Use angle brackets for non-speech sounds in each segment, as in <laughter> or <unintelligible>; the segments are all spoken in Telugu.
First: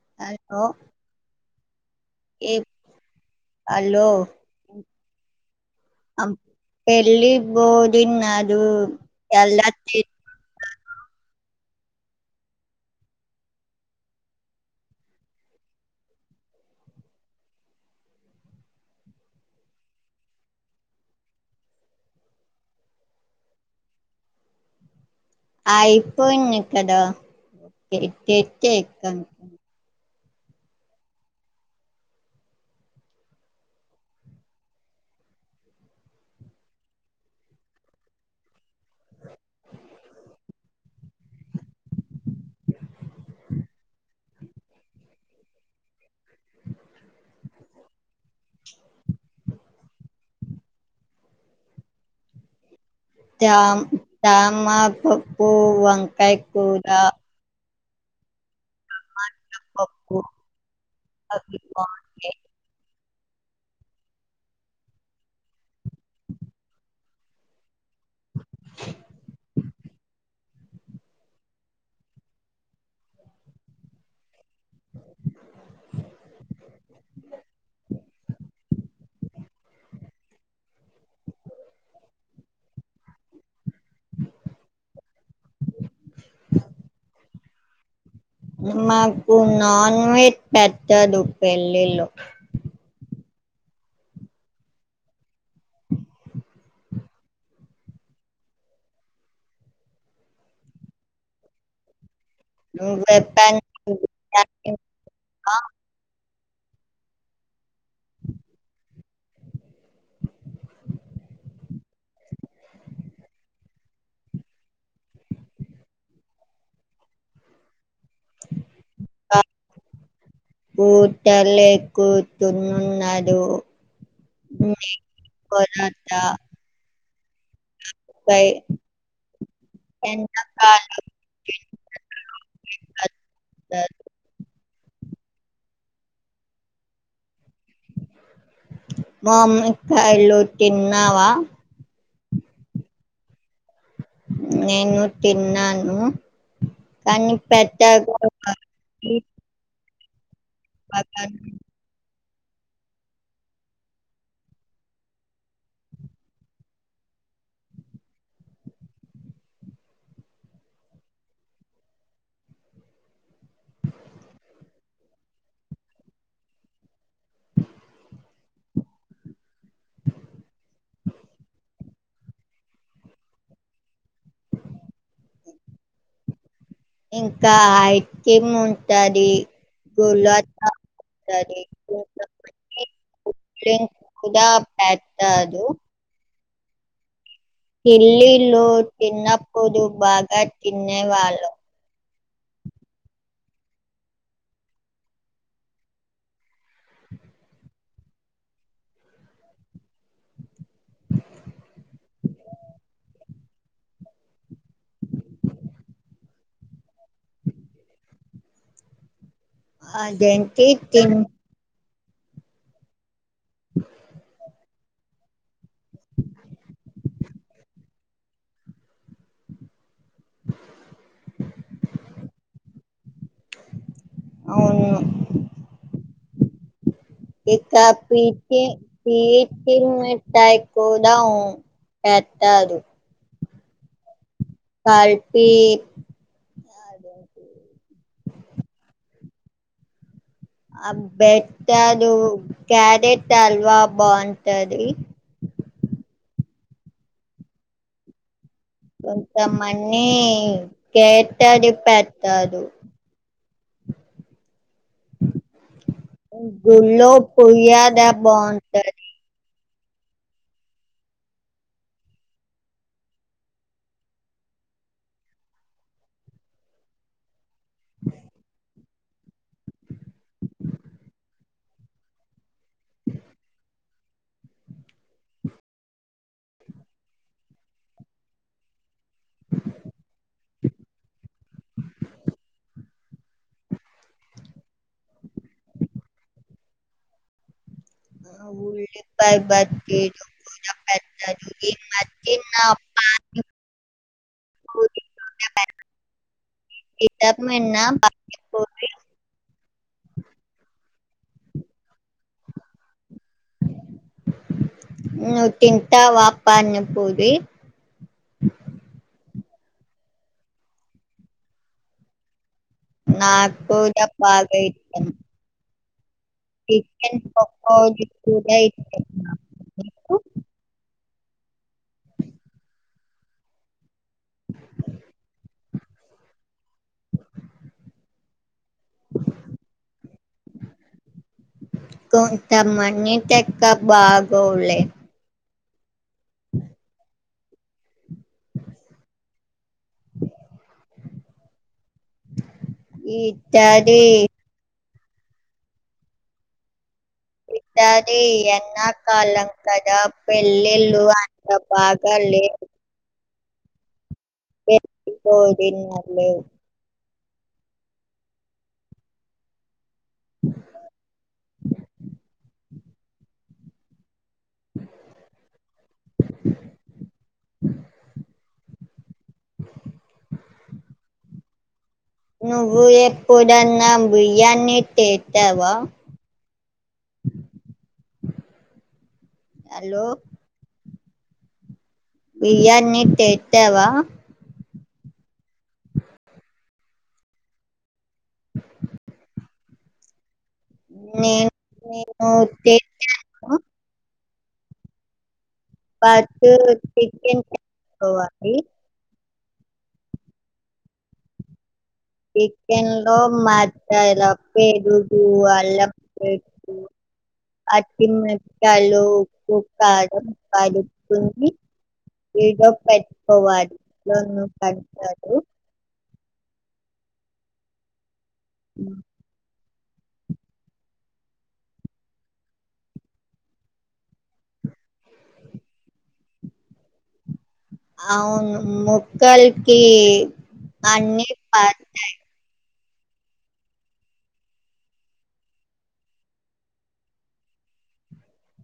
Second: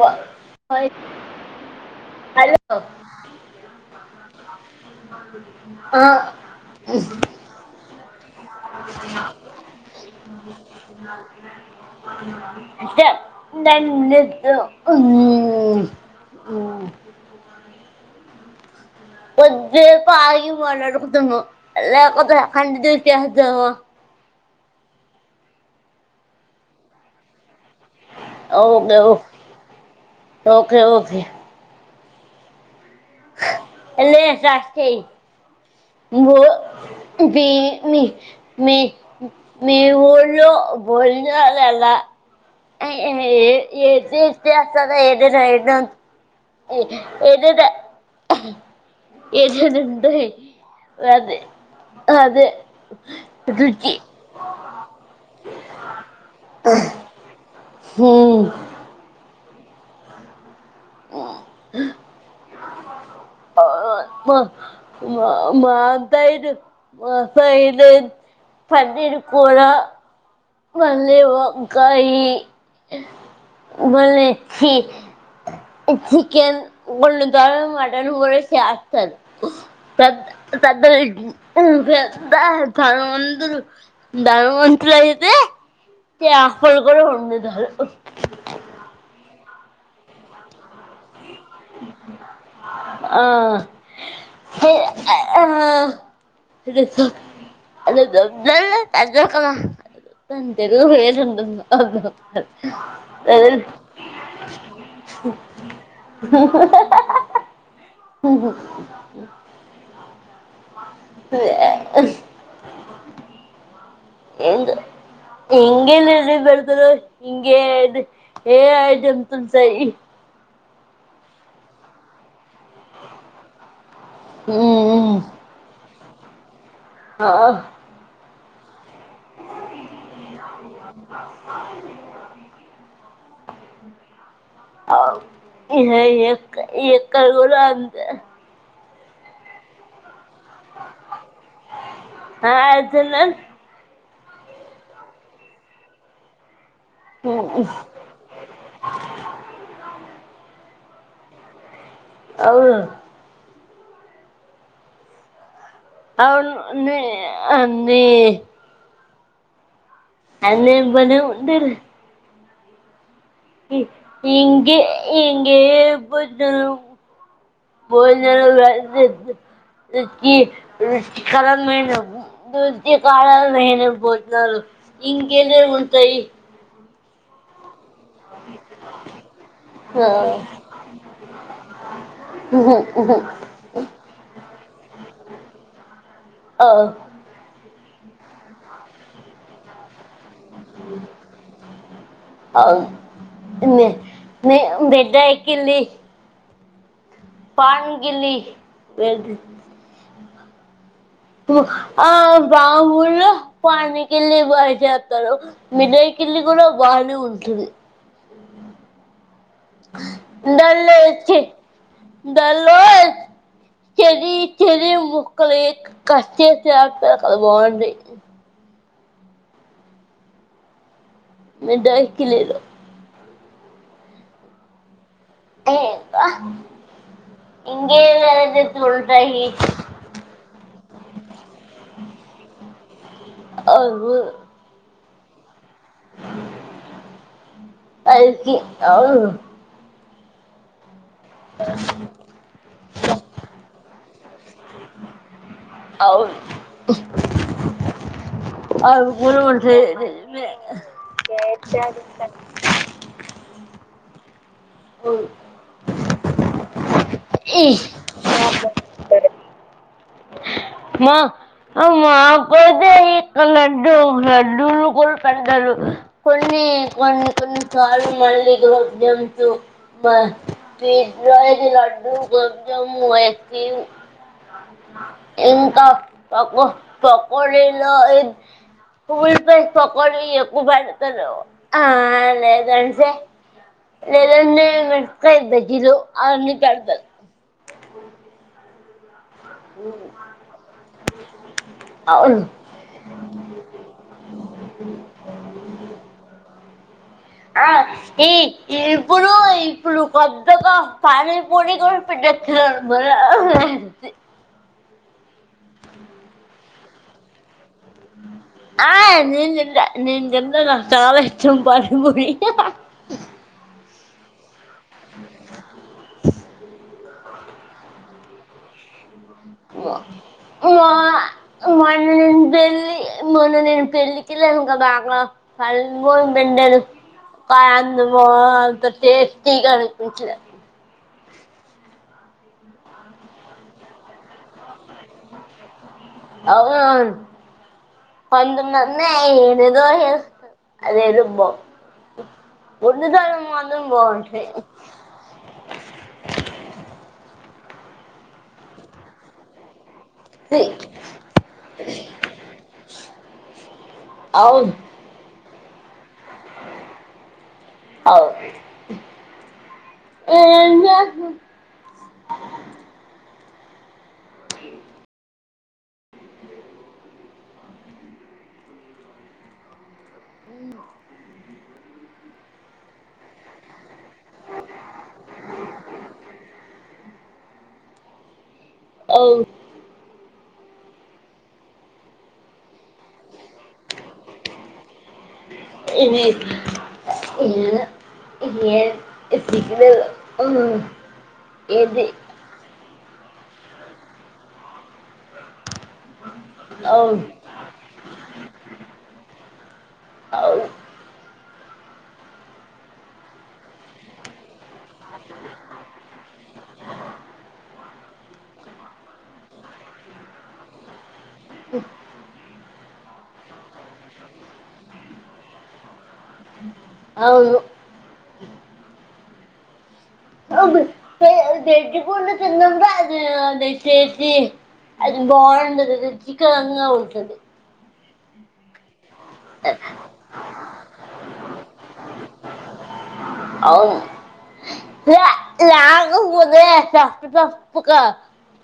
హలో ఏక్ హలో ఆ బోరింగ్ గానూ ఎలా చేస్తారు ఇ దా దా నెలలు ఉమ్ ఉమ్ కొజెపు ఆగి వాళ్ళు అడుగుతున్నారు లేకపోతే కళ్ళు తిరుగుతే ఏమవుతుంది. అయిపోయింది కదా. చెట్టు అయితే ఓకే ఎక్కాను ఓకే ఓకే ఓకే హలో సాస్తే ఇంగో ఇది మీ మీ మీ ఊర్లో భోజనాలు ఎలా ఏ ఏదిచూసి చేస్తారా ఎదైన ఏది ఏ ఏదద ఏదనాంట అదే అదే జామ్ రుచి సాంబార్ పప్పుూ వంకాయ కూర హో అన్నం పప్పు <unintelligible> మా మా మాత్తయిదు ముత్తయిదు పన్నీర్ కూర మళ్ళె వంకాయ్ మళ్ళ చి చికెన్ వండుతారు మటన్ కూడా చేస్తారు. పెద్ద పెద్ద పెద్ద తను ముందు దాని ముందు లయితే అఫల్గ వండుతారు మాకు నాన్ వెజ్ పెట్టరు పెళ్లి లో ఆహ్ <inaudible> అదొక జెసజల్లి అదో క ఉమ్ పెద్దానికి ఏయ్ ఎంత ఇంగ బెడతరు ఇింగే అయిదు ఏ అయిటమ్స్ ఉంటయి పూట లే కూర్తున్నడు ఉమ్ ఏం కూర అంట ఆ సయి <inaudible> అవు ఇదె ఎక్క ఎక్కడ కూడ అంతె వామ్మో కాయలు తిన్నావ ఆ తిన్నాన్ నేను కూడా తిన్నాను కానీ పెద్దగా పద్నాలుగు అవును అవును నె అన్నీ అన్ని బలె ఉండయి రా ఇంగ్ ఇంగే ఎప్పుడు చూడు పోన్ <unintelligible> కరెంట్ పోయిండ నత్య కాలాలు నేనే పోతున్నారు ఇంకేదె ఉంటాయి ఇంకా ఐస్ క్రీమ్ ఉంటంది గులాబ్ <unintelligible> కూడా పెట్టదు ఆ తెలిలే ఇప్పుడు చిన్నప్పుడు బాగా తినె వాళ్ళం అవును పాన్ గిల్లి ఒక బా ఊల్లో పాని వికేలే పని జేత్తరు మినైకిల్లి కూడ బానె ఉంటది అదేంటి దాన్లో తిన్ చిప్ దాంట్లో చ చరి ముక్కలే కట్ చేస్తే అయిపోతది కదా అండి మీ డైకి లేదు అవును ఏ బా ఇకా పీచే పీచు మిఠాయి కుదా ఉ పెట్టాడు అవును కల్టీ పైకి అవును ఆ బేట్టడు క్యారెట్ హల్వా బావుంటది అవున్ అవి గుడ ఉంటాయ్ కొంతమంది నేనె రాదు గుడ్లో ఈ పులిహార బావుంటది హా ఆ మాకయితే ఇక్క లడ్డూ లడ్డూలు కూడ పెడతారు కొన్ని కొన్ని కొన్ని సార్లు మళ్ళీ గ్రూప్ డాన్సులు బ్బ <unintelligible> లడ్డూ కొంచం <unintelligible> ఇంకా పకొ పకోడిలు అయిత్ ఉల్పాయ్ పకోడి ఎక్కువ పెడతరు ఆ లేదంటె లేదంటే మిరపకాయ్ బజ్జీలు అవన్నీ పెడతర్ ఆ ఊల్లిపాయ బజ్ <unintelligible> పెడతరు అవును <unintelligible> <inaudible> ఈ <unintelligible> ఆ మేన ఈ పానిపురి ఇప్పుడు ఇప్పుడు కొత్తగ పానీపూరి కూడ పెట్టెత్తున్నారు నువ్ తింటావా పానీ పూరి ఆ నేన్ తింట నేను తింటా నాకు చాలా ఇష్టం పాణి పూరి నాక్కుడ బాగా ఇష్ చికెన్ పకోడీ కూడా ఇష్టం నాకు వా మొన్న నేను పెళ్ళి మొన్న నేను పెళ్లికి కెల్లాను గదా అక్కడ బెండలు <unintelligible> టేస్టీ గ అనిపించలే కొంత మంది దగ్గ భాగోవ్లె అవునవున్ కొంత మంది నిజమే జేస్తరు అదేదో బా <unintelligible> మాత్రం ఈతది బావుంటయి కనీ ఎండా కాలం కదా పెళ్ళిళ్ళు అంత బాగా లేవు అవును ఎప్పుడో డిన్నర్ లేదు ఏం జేస్తనర్ అ ఉ నువ్వు ఎప్పుడన్న బియ్యాన్ని తేట్టావా ఓవు హలో బిర్యానీ తెట్టావా ఇవి ఏను <unintelligible> ఎప్పటికితే నేను నేను తే పా అవును <unintelligible> అవును చికెన్ లో మచలా పెరుగు అల్ల పెట్ పచ్చిమెర్పకాయలు ఉప్పు కాడం పడుతుంది హ్ వడో పెట్టుకోవాలి నన్ను తంతడు అవును ఉ <unintelligible> అది బాండది రుచికరంగ ఉంటది అవును ముక్కలకి అన్ని పడతాయి అవును ప్ లేకపోతే పస్పు పస్పుగా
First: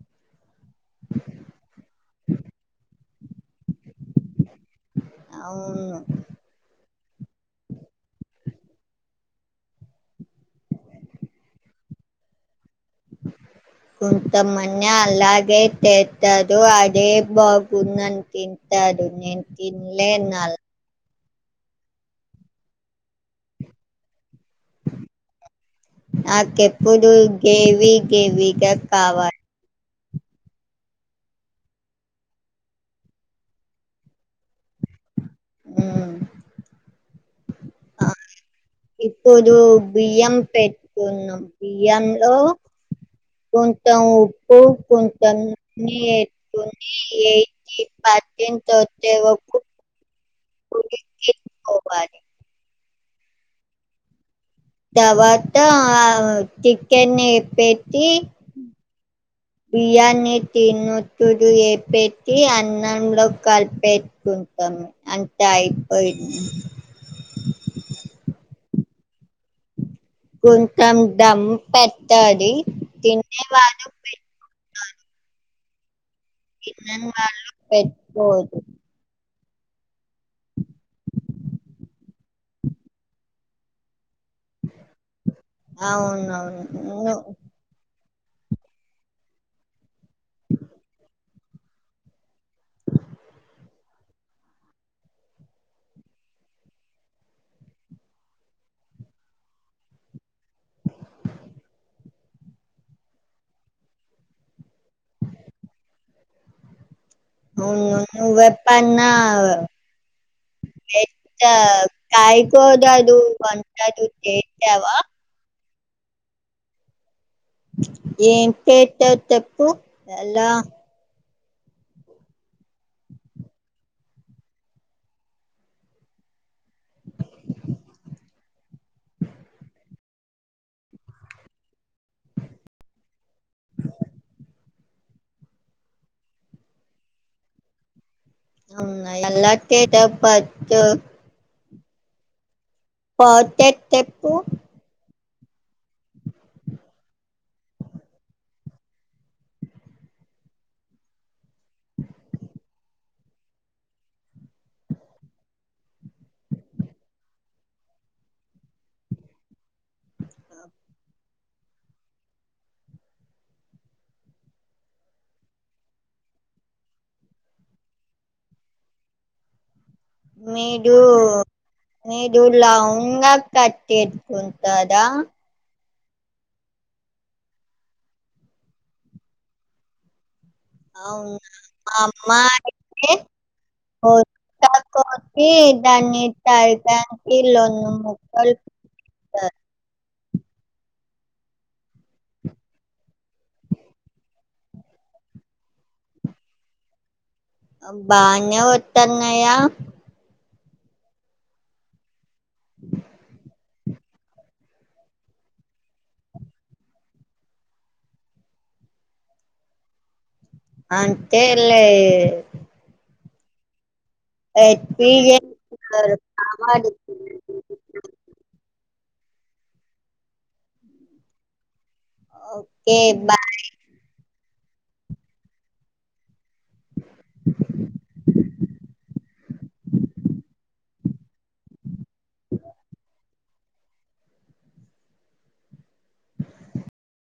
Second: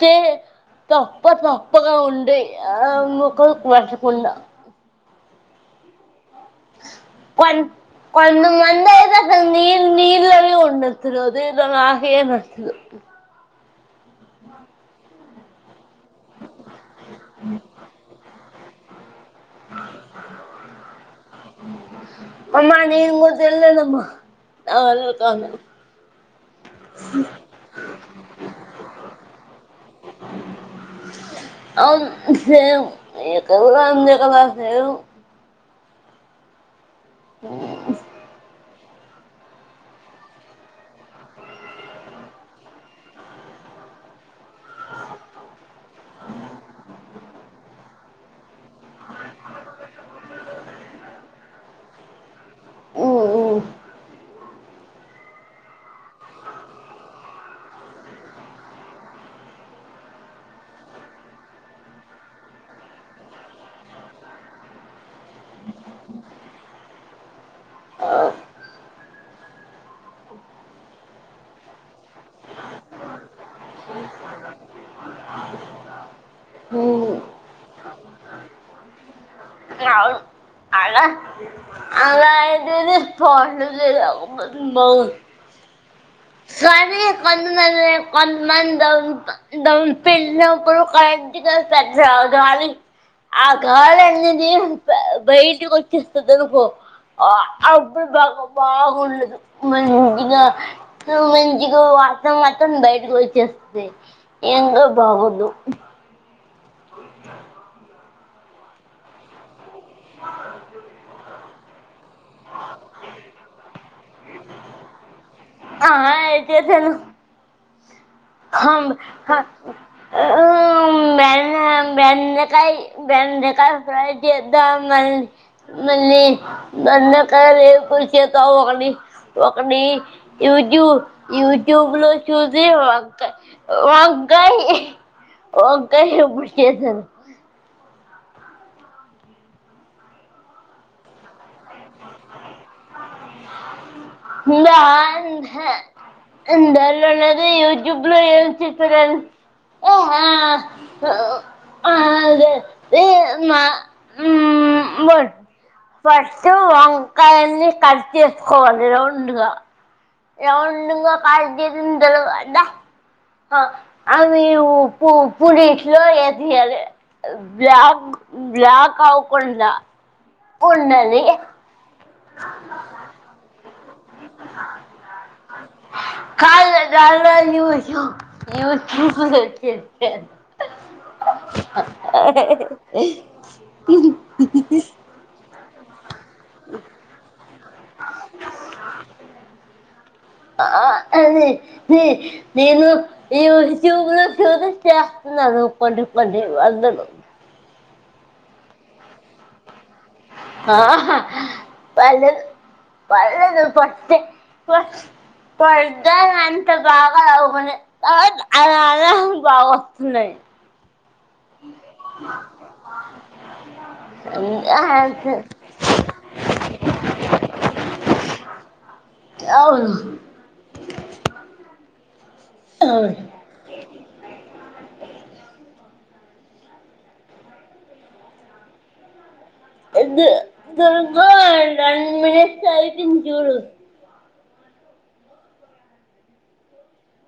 పి పస్పు పస్పుగా ఉండి ఆ ముక్కలకు పట్టకుండా అవును పం కొంత మంది అయితే అ నరు నర్లవి ఉండతురుదు స కొంతమని అలాగే తెస్తారు అదే బాగుందని తింటాడు నేను తిన్లేనల అమ్మా <unintelligible> నావల్ల కాదు ఆకెప్పుడు గేవి గేవిగా కావాలి <unintelligible> ఊ బా ఇప్పుడు బియ్యం పెట్టుకున్నాం బియ్యంలో కొంత ఉప్పు కొంత <unintelligible> వ <inaudible> ఉ ఉ తర్వాత ఆ చికెన్ని పెట్టి బియ్యాన్ని తిన్న తడు ఏ పెట్టి అన్నంలో కలిపే <unintelligible> అంట అయిపోయి కొంచెం డమ్ పెట్టలి తినే వాళ్ళ తినని మ్మ్ వాళ్ళు పెట్టుకోవద్దు అవు అలా అలా అయి <unintelligible> <unintelligible> అవునవును నల్లే వందమంది దౌ ధోం పిల్ల లోకరు క ఈరోజు పెద్దగాలి ఆ గాలి అందింది. బయటికివచ్చేస్తుంది అనుకో అప్పటిదాకా బాగుంది మంచిగా మంచి గో వాతం వాతం బయటికి వచ్చేస్తుది ఇంగు బాగోదు అవును నువు ఎ ప్పన్న హ ఎట్టా కా యకిోదదు వంకాయ నువ్వు చేసావా ఆ హాయ్ చేశాను ఏ అం అ ఉం బెల్లనామా బెండకాయ బెండకాయ ఫ్రై చేద్దాం మళ్ళి మళ్ళీ బెండకాయ వేపుడు చేద్దాం ఒకటి ఒకని యూట్యూ యూట్యూబ్ లో చూసి ఒక వంకాయ యీ వంకాయ ఇప్పుడు చేశాను అవును ఎలా చేసావ్ పొద్దు పొటెట్ టెప్పు ందా అందహే ఇందర అనేది యూట్యూబ్ లోనే చూస్తున్నారు ఆ అదే మా ఫస్ట్ వంకాయలను కట్ చేసుకోవాలి రౌండ్ గా రౌండ్ గా కట్ చేసిన తర్వాత అవి ఉప్పు ఉప్పునీటిలో వేసేయాలి బ్లాక్ బ్లాక్ అవ కుండా మీదు మీదు లౌండ్ గా కట్ చేసి కదా కాల్ గె డ్రైవర్ న్యూస్ న్యూస్ చూస్ వచ్చేసా అవును మా అమ్మానికి కొత్త కోడళ్ళు ఈ దాన్ని ఇట్టా ఇట్టా టీఎల్లోనూ మొక్కల్లోనూ ఆ అది ది నేను యూట్యూబ్లో చూసి చేస్తున్నాను కొన్ని కొన్ని వంద లు బానే ఒట్టన్నయా ఆ పర్లేదు పర్లేదు ఫస్ట్ ఫస్ట్ టైం అంత బాగా రావు మరి అ అలా అలా బాగా వస్తున్నాయి అంతేలే అ పి అవును ప్రేగేస్తున్నారు కామది అవును ఎ బా టెన్ మినిట్స్ అయితుంది చూడు